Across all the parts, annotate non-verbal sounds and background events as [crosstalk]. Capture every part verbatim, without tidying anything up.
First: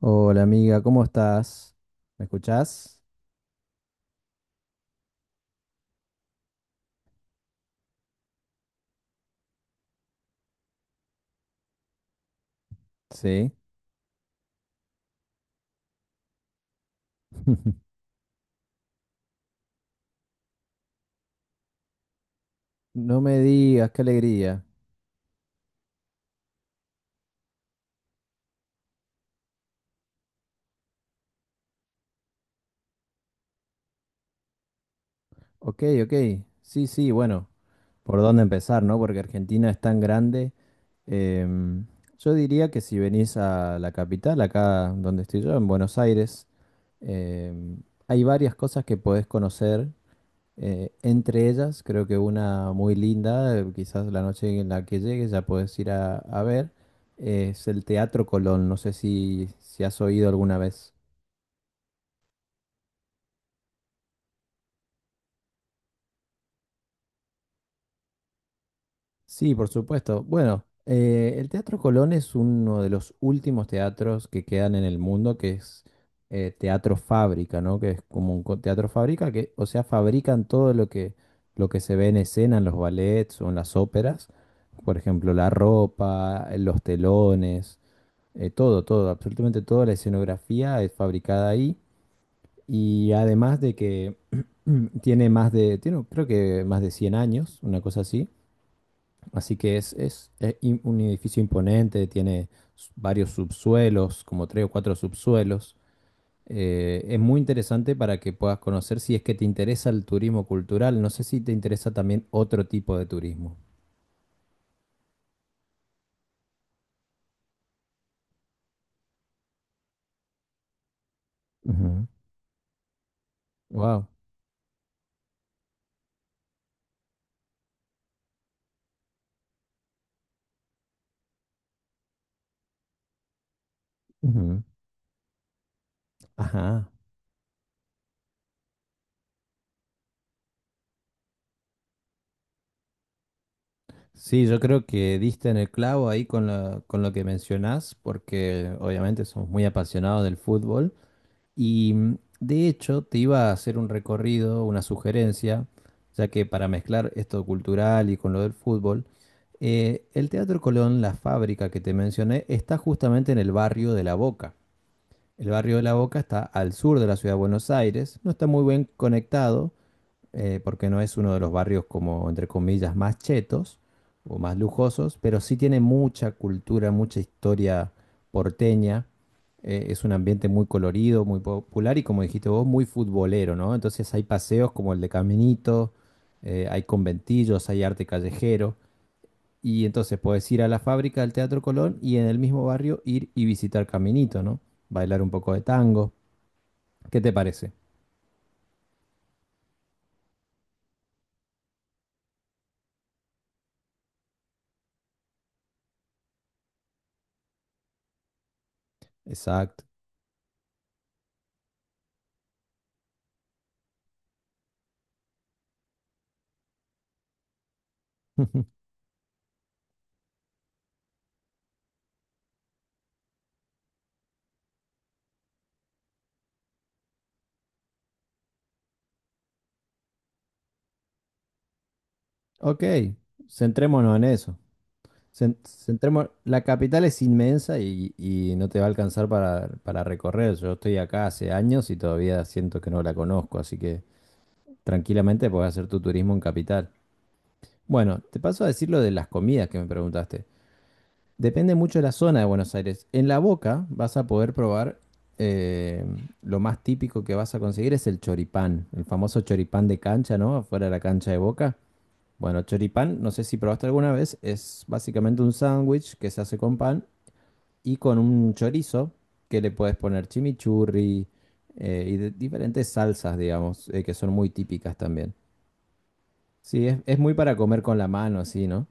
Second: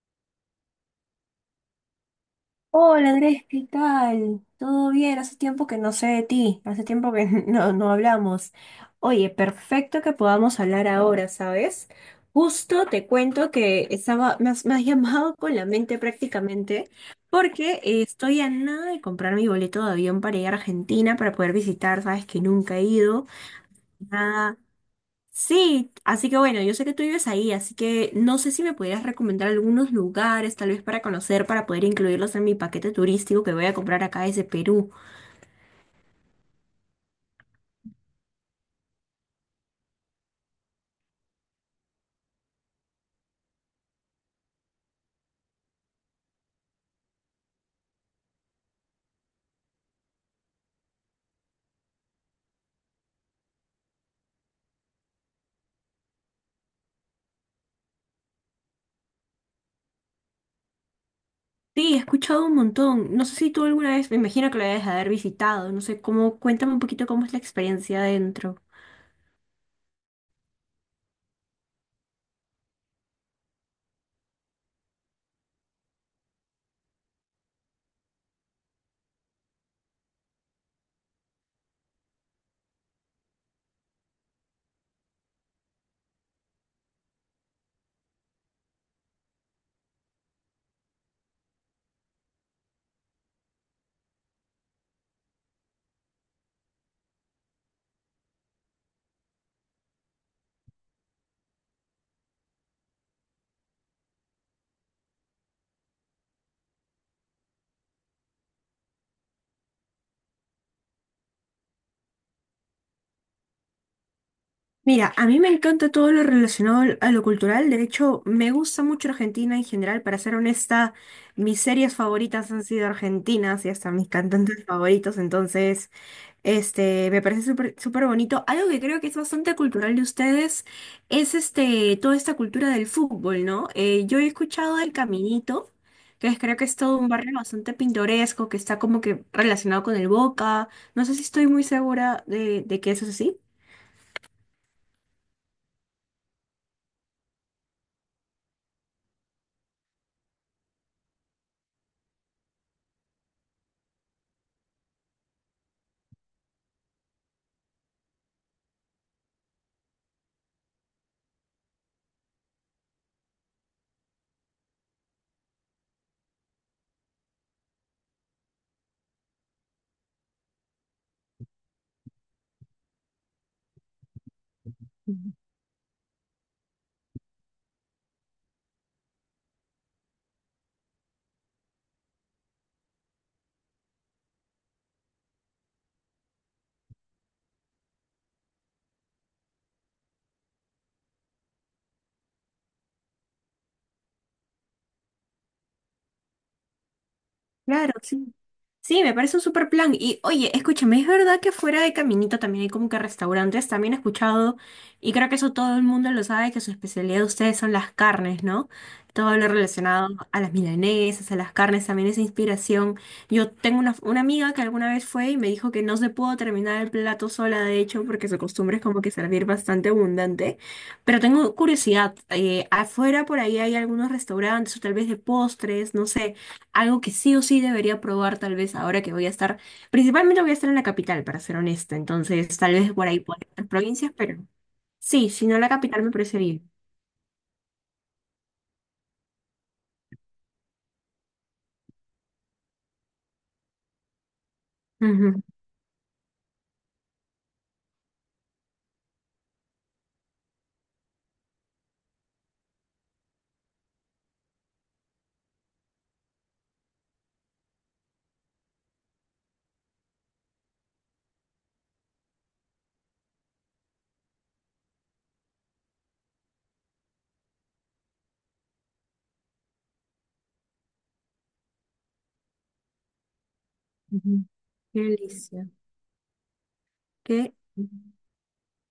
Hola amiga, ¿cómo estás? ¿Me escuchás? Hola Andrés, ¿qué tal? ¿Todo bien? Hace tiempo que no sé de ti, hace tiempo que [laughs] no, no hablamos. Oye, perfecto que podamos hablar ahora, ¿sabes? Justo te cuento Sí. que estaba, me has, me has [laughs] llamado con la mente prácticamente porque [laughs] eh, estoy a nada de comprar mi boleto de avión para ir a Argentina para poder visitar, ¿sabes? Que nunca he No ido. me digas, qué Nada. alegría. Sí, así que bueno, yo sé que tú vives ahí, así que no sé si me pudieras recomendar algunos lugares, tal vez para conocer, para poder incluirlos en mi paquete turístico que voy a comprar acá desde Perú. Ok, ok. Sí, sí, bueno, ¿por dónde empezar, no? Porque Argentina es tan grande. Em, yo diría que si venís a la capital, acá donde estoy yo, en Buenos Aires, em, hay varias cosas que podés conocer. Eh, entre ellas, creo que una muy linda, eh, quizás la noche en la que llegues ya puedes ir a, a ver, eh, es el Teatro Colón. No sé si, si has oído alguna vez. Sí, he escuchado un montón. No sé si tú alguna vez, me imagino que lo debes haber visitado, no sé cómo, cuéntame un poquito cómo es la experiencia adentro. Sí, por supuesto. Bueno, eh, el Teatro Colón es uno de los últimos teatros que quedan en el mundo, que es eh, teatro fábrica, ¿no? Que es como un co- teatro fábrica, que, o sea, fabrican todo lo que, lo que se ve en escena, en los ballets o en las óperas. Por ejemplo, la ropa, los telones. Eh, todo, todo, absolutamente toda la escenografía es fabricada ahí. Y además de que tiene más de, tiene, creo que más de cien años, una cosa así. Así que es, es, eh, im- un edificio imponente, tiene s- varios subsuelos, como tres o cuatro subsuelos. Eh, es muy interesante para que puedas conocer si es que te interesa el turismo cultural. No sé si te interesa también otro tipo de turismo. Mira, a mí me encanta todo lo relacionado al- a lo cultural. De hecho, me gusta mucho Argentina en general. Para ser honesta, mis series favoritas han sido argentinas y hasta Wow. mis cantantes favoritos. Entonces, este, me parece súper súper bonito. Algo que creo que es bastante cultural de ustedes es este, toda esta cultura del fútbol, ¿no? Eh, yo he escuchado del Caminito, que es- creo que es Ajá. todo un barrio bastante pintoresco, que está como que relacionado con el Boca. No sé si estoy muy segura de, de que eso es así. Sí, yo creo que diste en el clavo ahí con lo, con lo que mencionás, porque obviamente somos muy apasionados del fútbol. Y mm, de hecho, te iba a hacer un recorrido, una sugerencia, ya que para mezclar esto cultural y con lo del fútbol, eh, el Teatro Colón, la fábrica que te mencioné, está justamente en el barrio de La Boca. El barrio de La Boca está al sur de la ciudad de Buenos Aires, no está muy bien conectado, eh, porque no es uno de los barrios como, entre comillas, más chetos o más lujosos, pero sí tiene mucha cultura, mucha historia porteña. Eh, es un ambiente muy colorido, muy popular y como dijiste vos, muy futbolero, ¿no? Entonces hay paseos como el de Caminito, eh, hay conventillos, hay arte callejero. Y entonces puedes ir a la fábrica del Teatro Colón y en el mismo barrio ir y visitar Caminito, ¿no? Bailar un poco de tango. ¿Qué te parece? Claro, sí. Sí, me parece un super plan. Y oye, escúchame, es verdad que fuera de Caminito también hay como que restaurantes, también he escuchado, y creo que eso todo el mundo lo sabe, que su especialidad de ustedes son las carnes, ¿no? Todo lo Exacto. relacionado a las milanesas, a las carnes, también esa inspiración. Yo tengo una, una amiga que alguna vez fue y me dijo que no se pudo terminar el plato sola, de hecho, porque su costumbre es [laughs] como que servir bastante abundante. Pero tengo curiosidad, eh, afuera por ahí hay algunos restaurantes o tal vez de postres, no sé. Algo que sí o sí debería probar tal vez ahora que voy a estar, principalmente voy a estar en la capital, para ser honesta, entonces tal Ok, vez por ahí por otras provincias, centrémonos en pero eso. sí, si Cen- no la capital me centremos- parece la bien. capital es inmensa y, y no te va a alcanzar para, para recorrer. Yo estoy acá hace años y todavía siento que no la conozco, así que Ujú, tranquilamente podés hacer tu turismo en capital. Bueno, te paso a decir lo de las comidas que me preguntaste. Depende mucho de la zona de Buenos Aires. En La Boca vas a poder probar, eh, lo más típico que vas a conseguir es el choripán, el famoso choripán de cancha, ¿no? Afuera de la cancha de Boca. Bueno, choripán, no sé si probaste alguna vez, es básicamente un sándwich que se hace con pan y con un chorizo que le puedes poner chimichurri, eh, y de- diferentes salsas, digamos, eh, que son ujú. muy típicas Qué también. delicia. Sí, es, es muy Qué- para comer con la mano, así, ¿no?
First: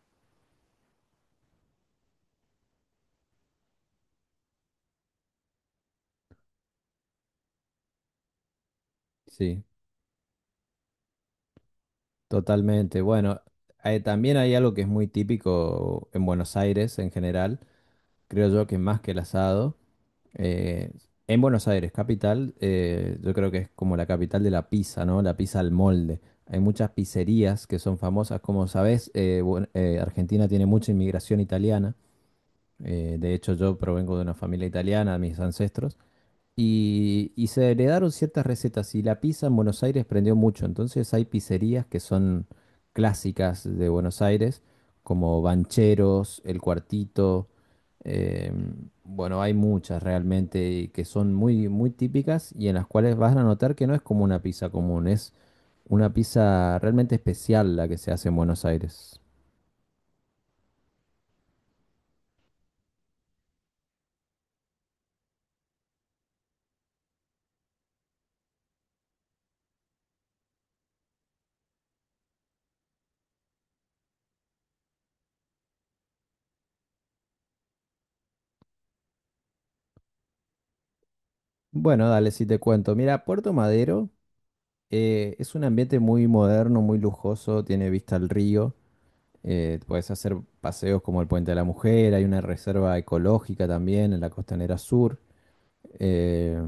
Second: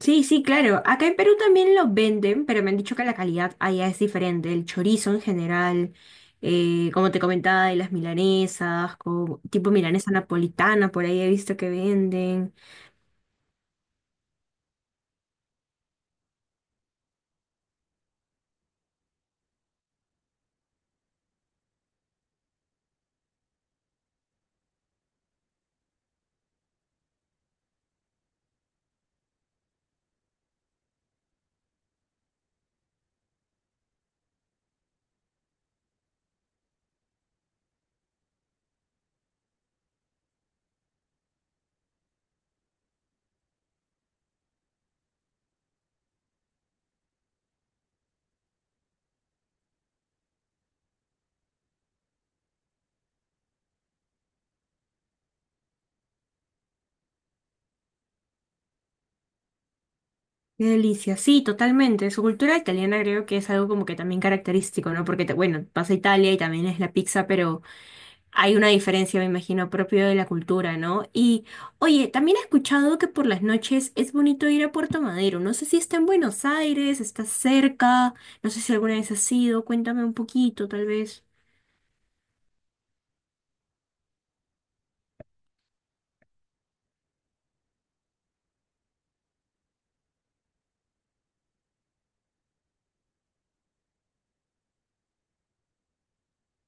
Sí, sí, claro. Acá en Perú también lo venden, pero me han dicho que la calidad allá es diferente. El chorizo en general, eh, como te comentaba, de las milanesas, con, Sí, tipo milanesa napolitana, por ahí he visto que venden. totalmente. Bueno, eh, también hay algo que es muy típico en Buenos Aires en general, creo yo que más que el asado. Eh, en Buenos Aires, capital, eh, yo creo que es como la capital de la pizza, ¿no? La pizza al molde. Hay muchas pizzerías que son famosas. Como sabés, eh, buen- eh, Argentina tiene mucha inmigración italiana. Eh, de hecho, yo provengo de una familia italiana, mis ancestros. Y, y se heredaron ciertas recetas y la pizza en Buenos Aires prendió mucho. Entonces hay pizzerías que son clásicas de Buenos Aires, como Bancheros, El Cuartito. eh, bueno, hay muchas realmente y que son muy, muy típicas y en las cuales vas a notar que no es como una pizza común, es una pizza realmente especial la que se hace en Buenos Aires. Qué delicia, sí, totalmente. Su cultura italiana creo que es algo como que también característico, ¿no? Porque, te- bueno, vas a Italia y también es la pizza, pero hay una diferencia, me imagino, propio de la cultura, ¿no? Y, oye, también he escuchado que por las noches es bonito ir a Puerto Madero. No sé si está en Buenos Aires, está cerca, no sé si alguna vez has ido, cuéntame un poquito, tal vez. Bueno, dale, si te cuento. Mira, Puerto Madero eh, es un ambiente muy moderno, muy lujoso, tiene vista al río. Eh, puedes hacer paseos como el Puente de la Mujer, hay una reserva ecológica también en la Costanera Sur. Eh,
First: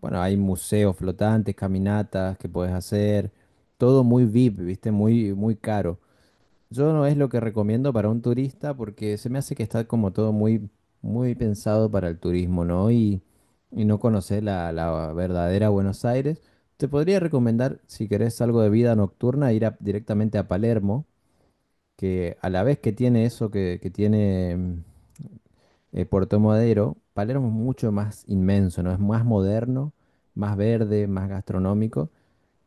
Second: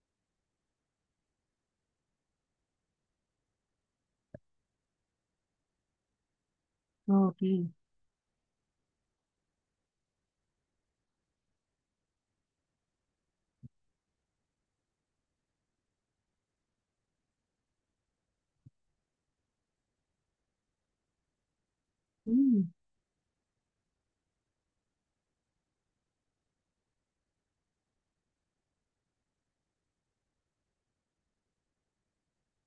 bueno, hay museos flotantes, caminatas que puedes hacer. Todo muy V I P, ¿viste? Muy, muy caro. Yo no es lo que Ok. recomiendo para un turista porque se me hace que está como todo muy, muy pensado para el turismo, ¿no? Y, y no conocer la, la verdadera Buenos Aires. Te podría recomendar, si querés algo de vida nocturna, ir a- directamente a Palermo que a la Mm, vez que tiene eso que, que tiene mm, eh, Puerto Madero, Palermo es mucho más inmenso, ¿no? Es más moderno, más verde, más gastronómico.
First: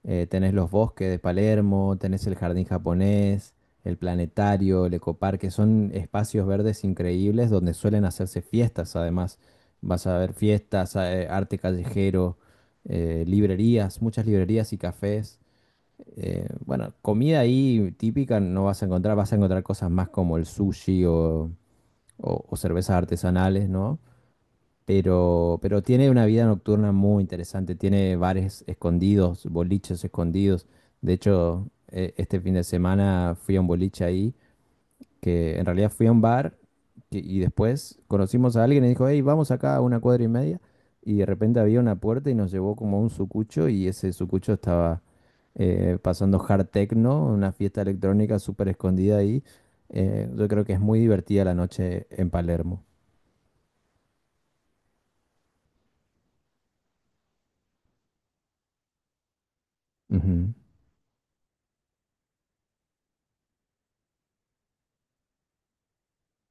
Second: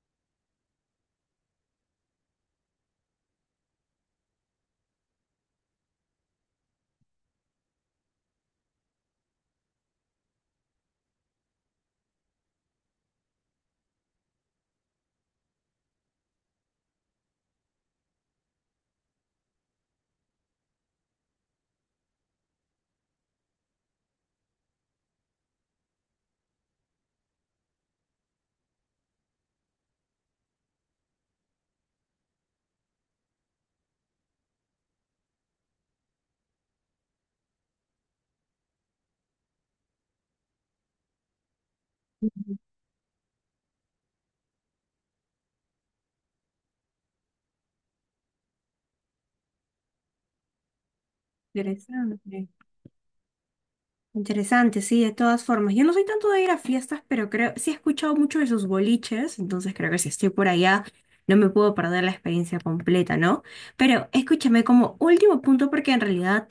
Eh, tenés los bosques de Palermo, tenés el jardín japonés, el planetario, el ecoparque, son espacios verdes increíbles donde suelen hacerse fiestas además. Vas a ver fiestas, eh, arte callejero, eh, librerías, muchas librerías y cafés. Eh, bueno, comida ahí típica no vas a encontrar, vas a encontrar cosas más como el sushi o, o- o cervezas artesanales, ¿no? Pero, pero tiene una vida nocturna muy interesante, tiene bares escondidos, boliches escondidos. De hecho, eh, este fin de semana fui a un boliche ahí que en realidad fui a un bar que- y después conocimos a alguien y dijo, hey, vamos acá a una cuadra y media. Y de repente había una puerta y nos llevó como a un sucucho y ese sucucho estaba eh, pasando hard techno, una fiesta electrónica súper escondida ahí. Eh, yo creo que es muy divertida la noche interesante. en Palermo. Interesante, sí, de todas formas. Yo no soy tanto de ir a fiestas, pero creo, sí he escuchado mucho de sus boliches, entonces creo que si estoy por Ujú. allá no me puedo perder la experiencia completa, ¿no? Pero escúchame como último punto, porque en realidad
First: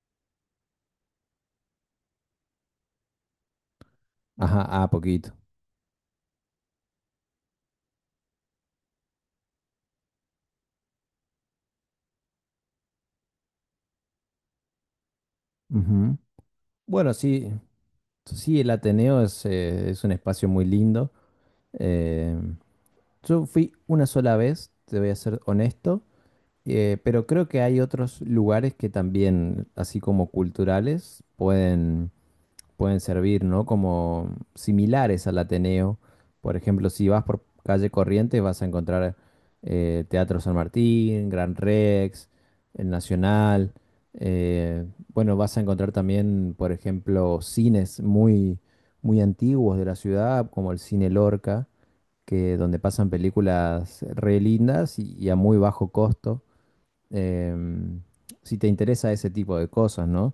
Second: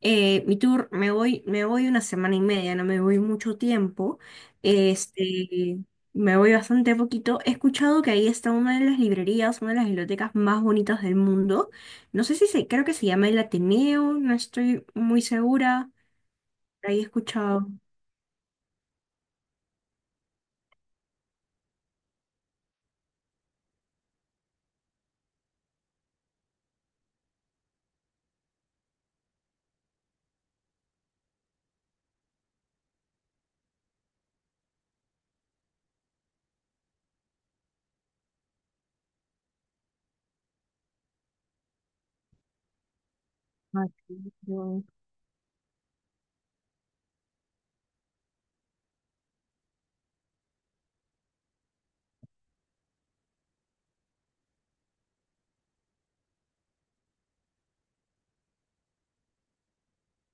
eh, mi tour me voy, me voy una semana y media, no me voy mucho tiempo, Ajá, a poquito. este, me voy bastante poquito. He escuchado que ahí está una de las librerías, una de las bibliotecas más bonitas del mundo. No sé si se, creo que se llama el Ateneo, no estoy muy segura. Ujú. Ahí he Bueno, sí, escuchado. sí, el Ateneo es, eh, es un espacio muy lindo. Eh, yo fui una sola vez, te voy a ser honesto. Eh, pero creo que hay otros lugares que también, así como culturales, pueden, pueden servir, ¿no? Como similares al Ateneo. Por ejemplo, si vas por calle Corrientes vas a encontrar eh, Teatro San Martín, Gran Rex, el Nacional. Ah, claro. eh, bueno, vas a encontrar también, por ejemplo, cines muy, muy antiguos de la ciudad, como el Cine Lorca, que donde pasan películas re lindas y y a muy bajo costo, em, si te interesa ese tipo de cosas, ¿no?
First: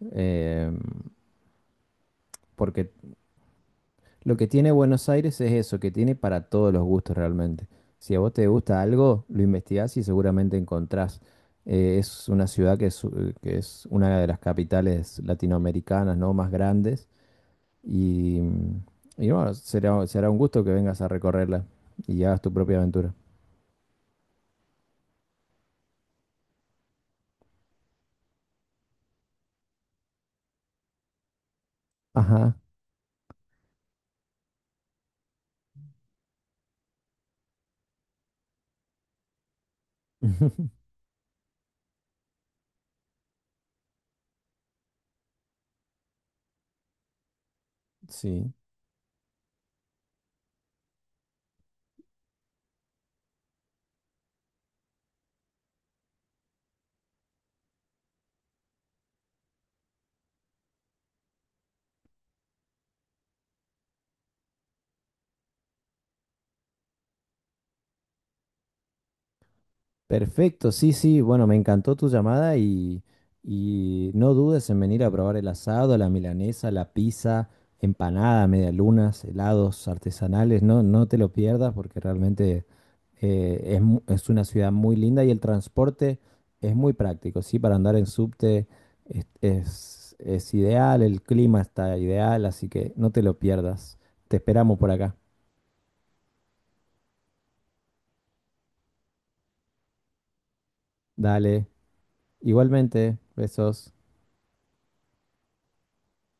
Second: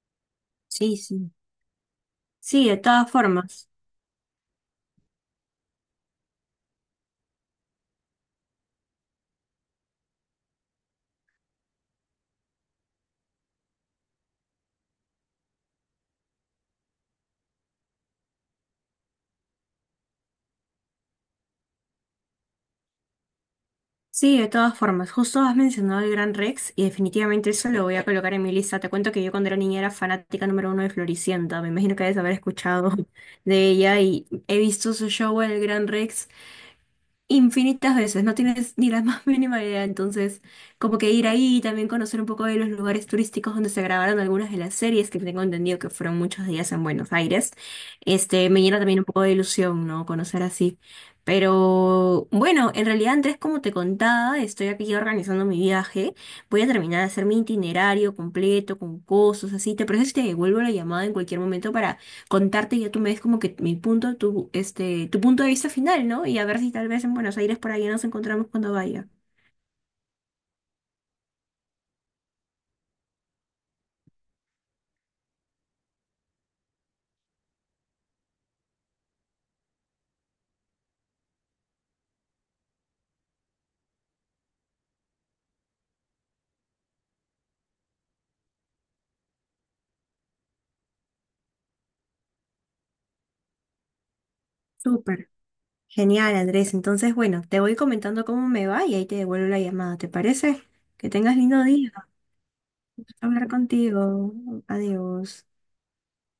Em, Sí, sí. Sí, de porque todas formas. lo que tiene Buenos Aires es eso, que tiene para todos los gustos realmente. Si a vos te gusta algo, lo investigás y seguramente encontrás. Eh, es una ciudad que es, eh, que es una de las capitales latinoamericanas, ¿no? Más grandes. Y, y bueno, será, será un gusto que vengas a recorrerla y hagas tu propia aventura. Sí, de todas formas. Justo has mencionado el Gran Rex y definitivamente eso lo voy a colocar en mi lista. Te cuento que yo cuando era niña era fanática número uno de Floricienta. Me imagino que debes haber Ajá. escuchado [laughs] de ella y he visto su show en el Gran Rex infinitas veces, no tienes ni la [laughs] más mínima idea, entonces [laughs] como que ir ahí y también conocer un poco de los lugares turísticos donde se grabaron algunas de las series que tengo entendido que fueron muchos días en Buenos Aires, este, Sí. me llena también un poco de ilusión, ¿no? Conocer así. Pero bueno, en realidad Andrés, como te contaba, estoy aquí organizando mi viaje, voy a terminar de hacer mi itinerario completo con cosas así, ¿te parece si te devuelvo la llamada en cualquier momento contarte y ya tú me des como que mi punto, tu, este, tu punto de vista final, ¿no? Y a ver si tal vez en Buenos Aires por ahí nos encontramos cuando vaya. Perfecto, sí, sí, bueno, me encantó tu llamada y, y no dudes en venir a probar el asado, la milanesa, la pizza, empanada, medialunas, helados artesanales, no, no te lo pierdas porque realmente eh, es, mu- es una ciudad muy linda y el transporte es muy práctico, sí, para andar en subte es, es es ideal, el clima está ideal, así que no te lo pierdas, te esperamos por acá, Súper. Genial, Andrés. Entonces, bueno, te voy comentando cómo me va y ahí te devuelvo la llamada, ¿te parece? Que tengas lindo dale, día. igualmente, Gusto Hablar besos. contigo. Adiós.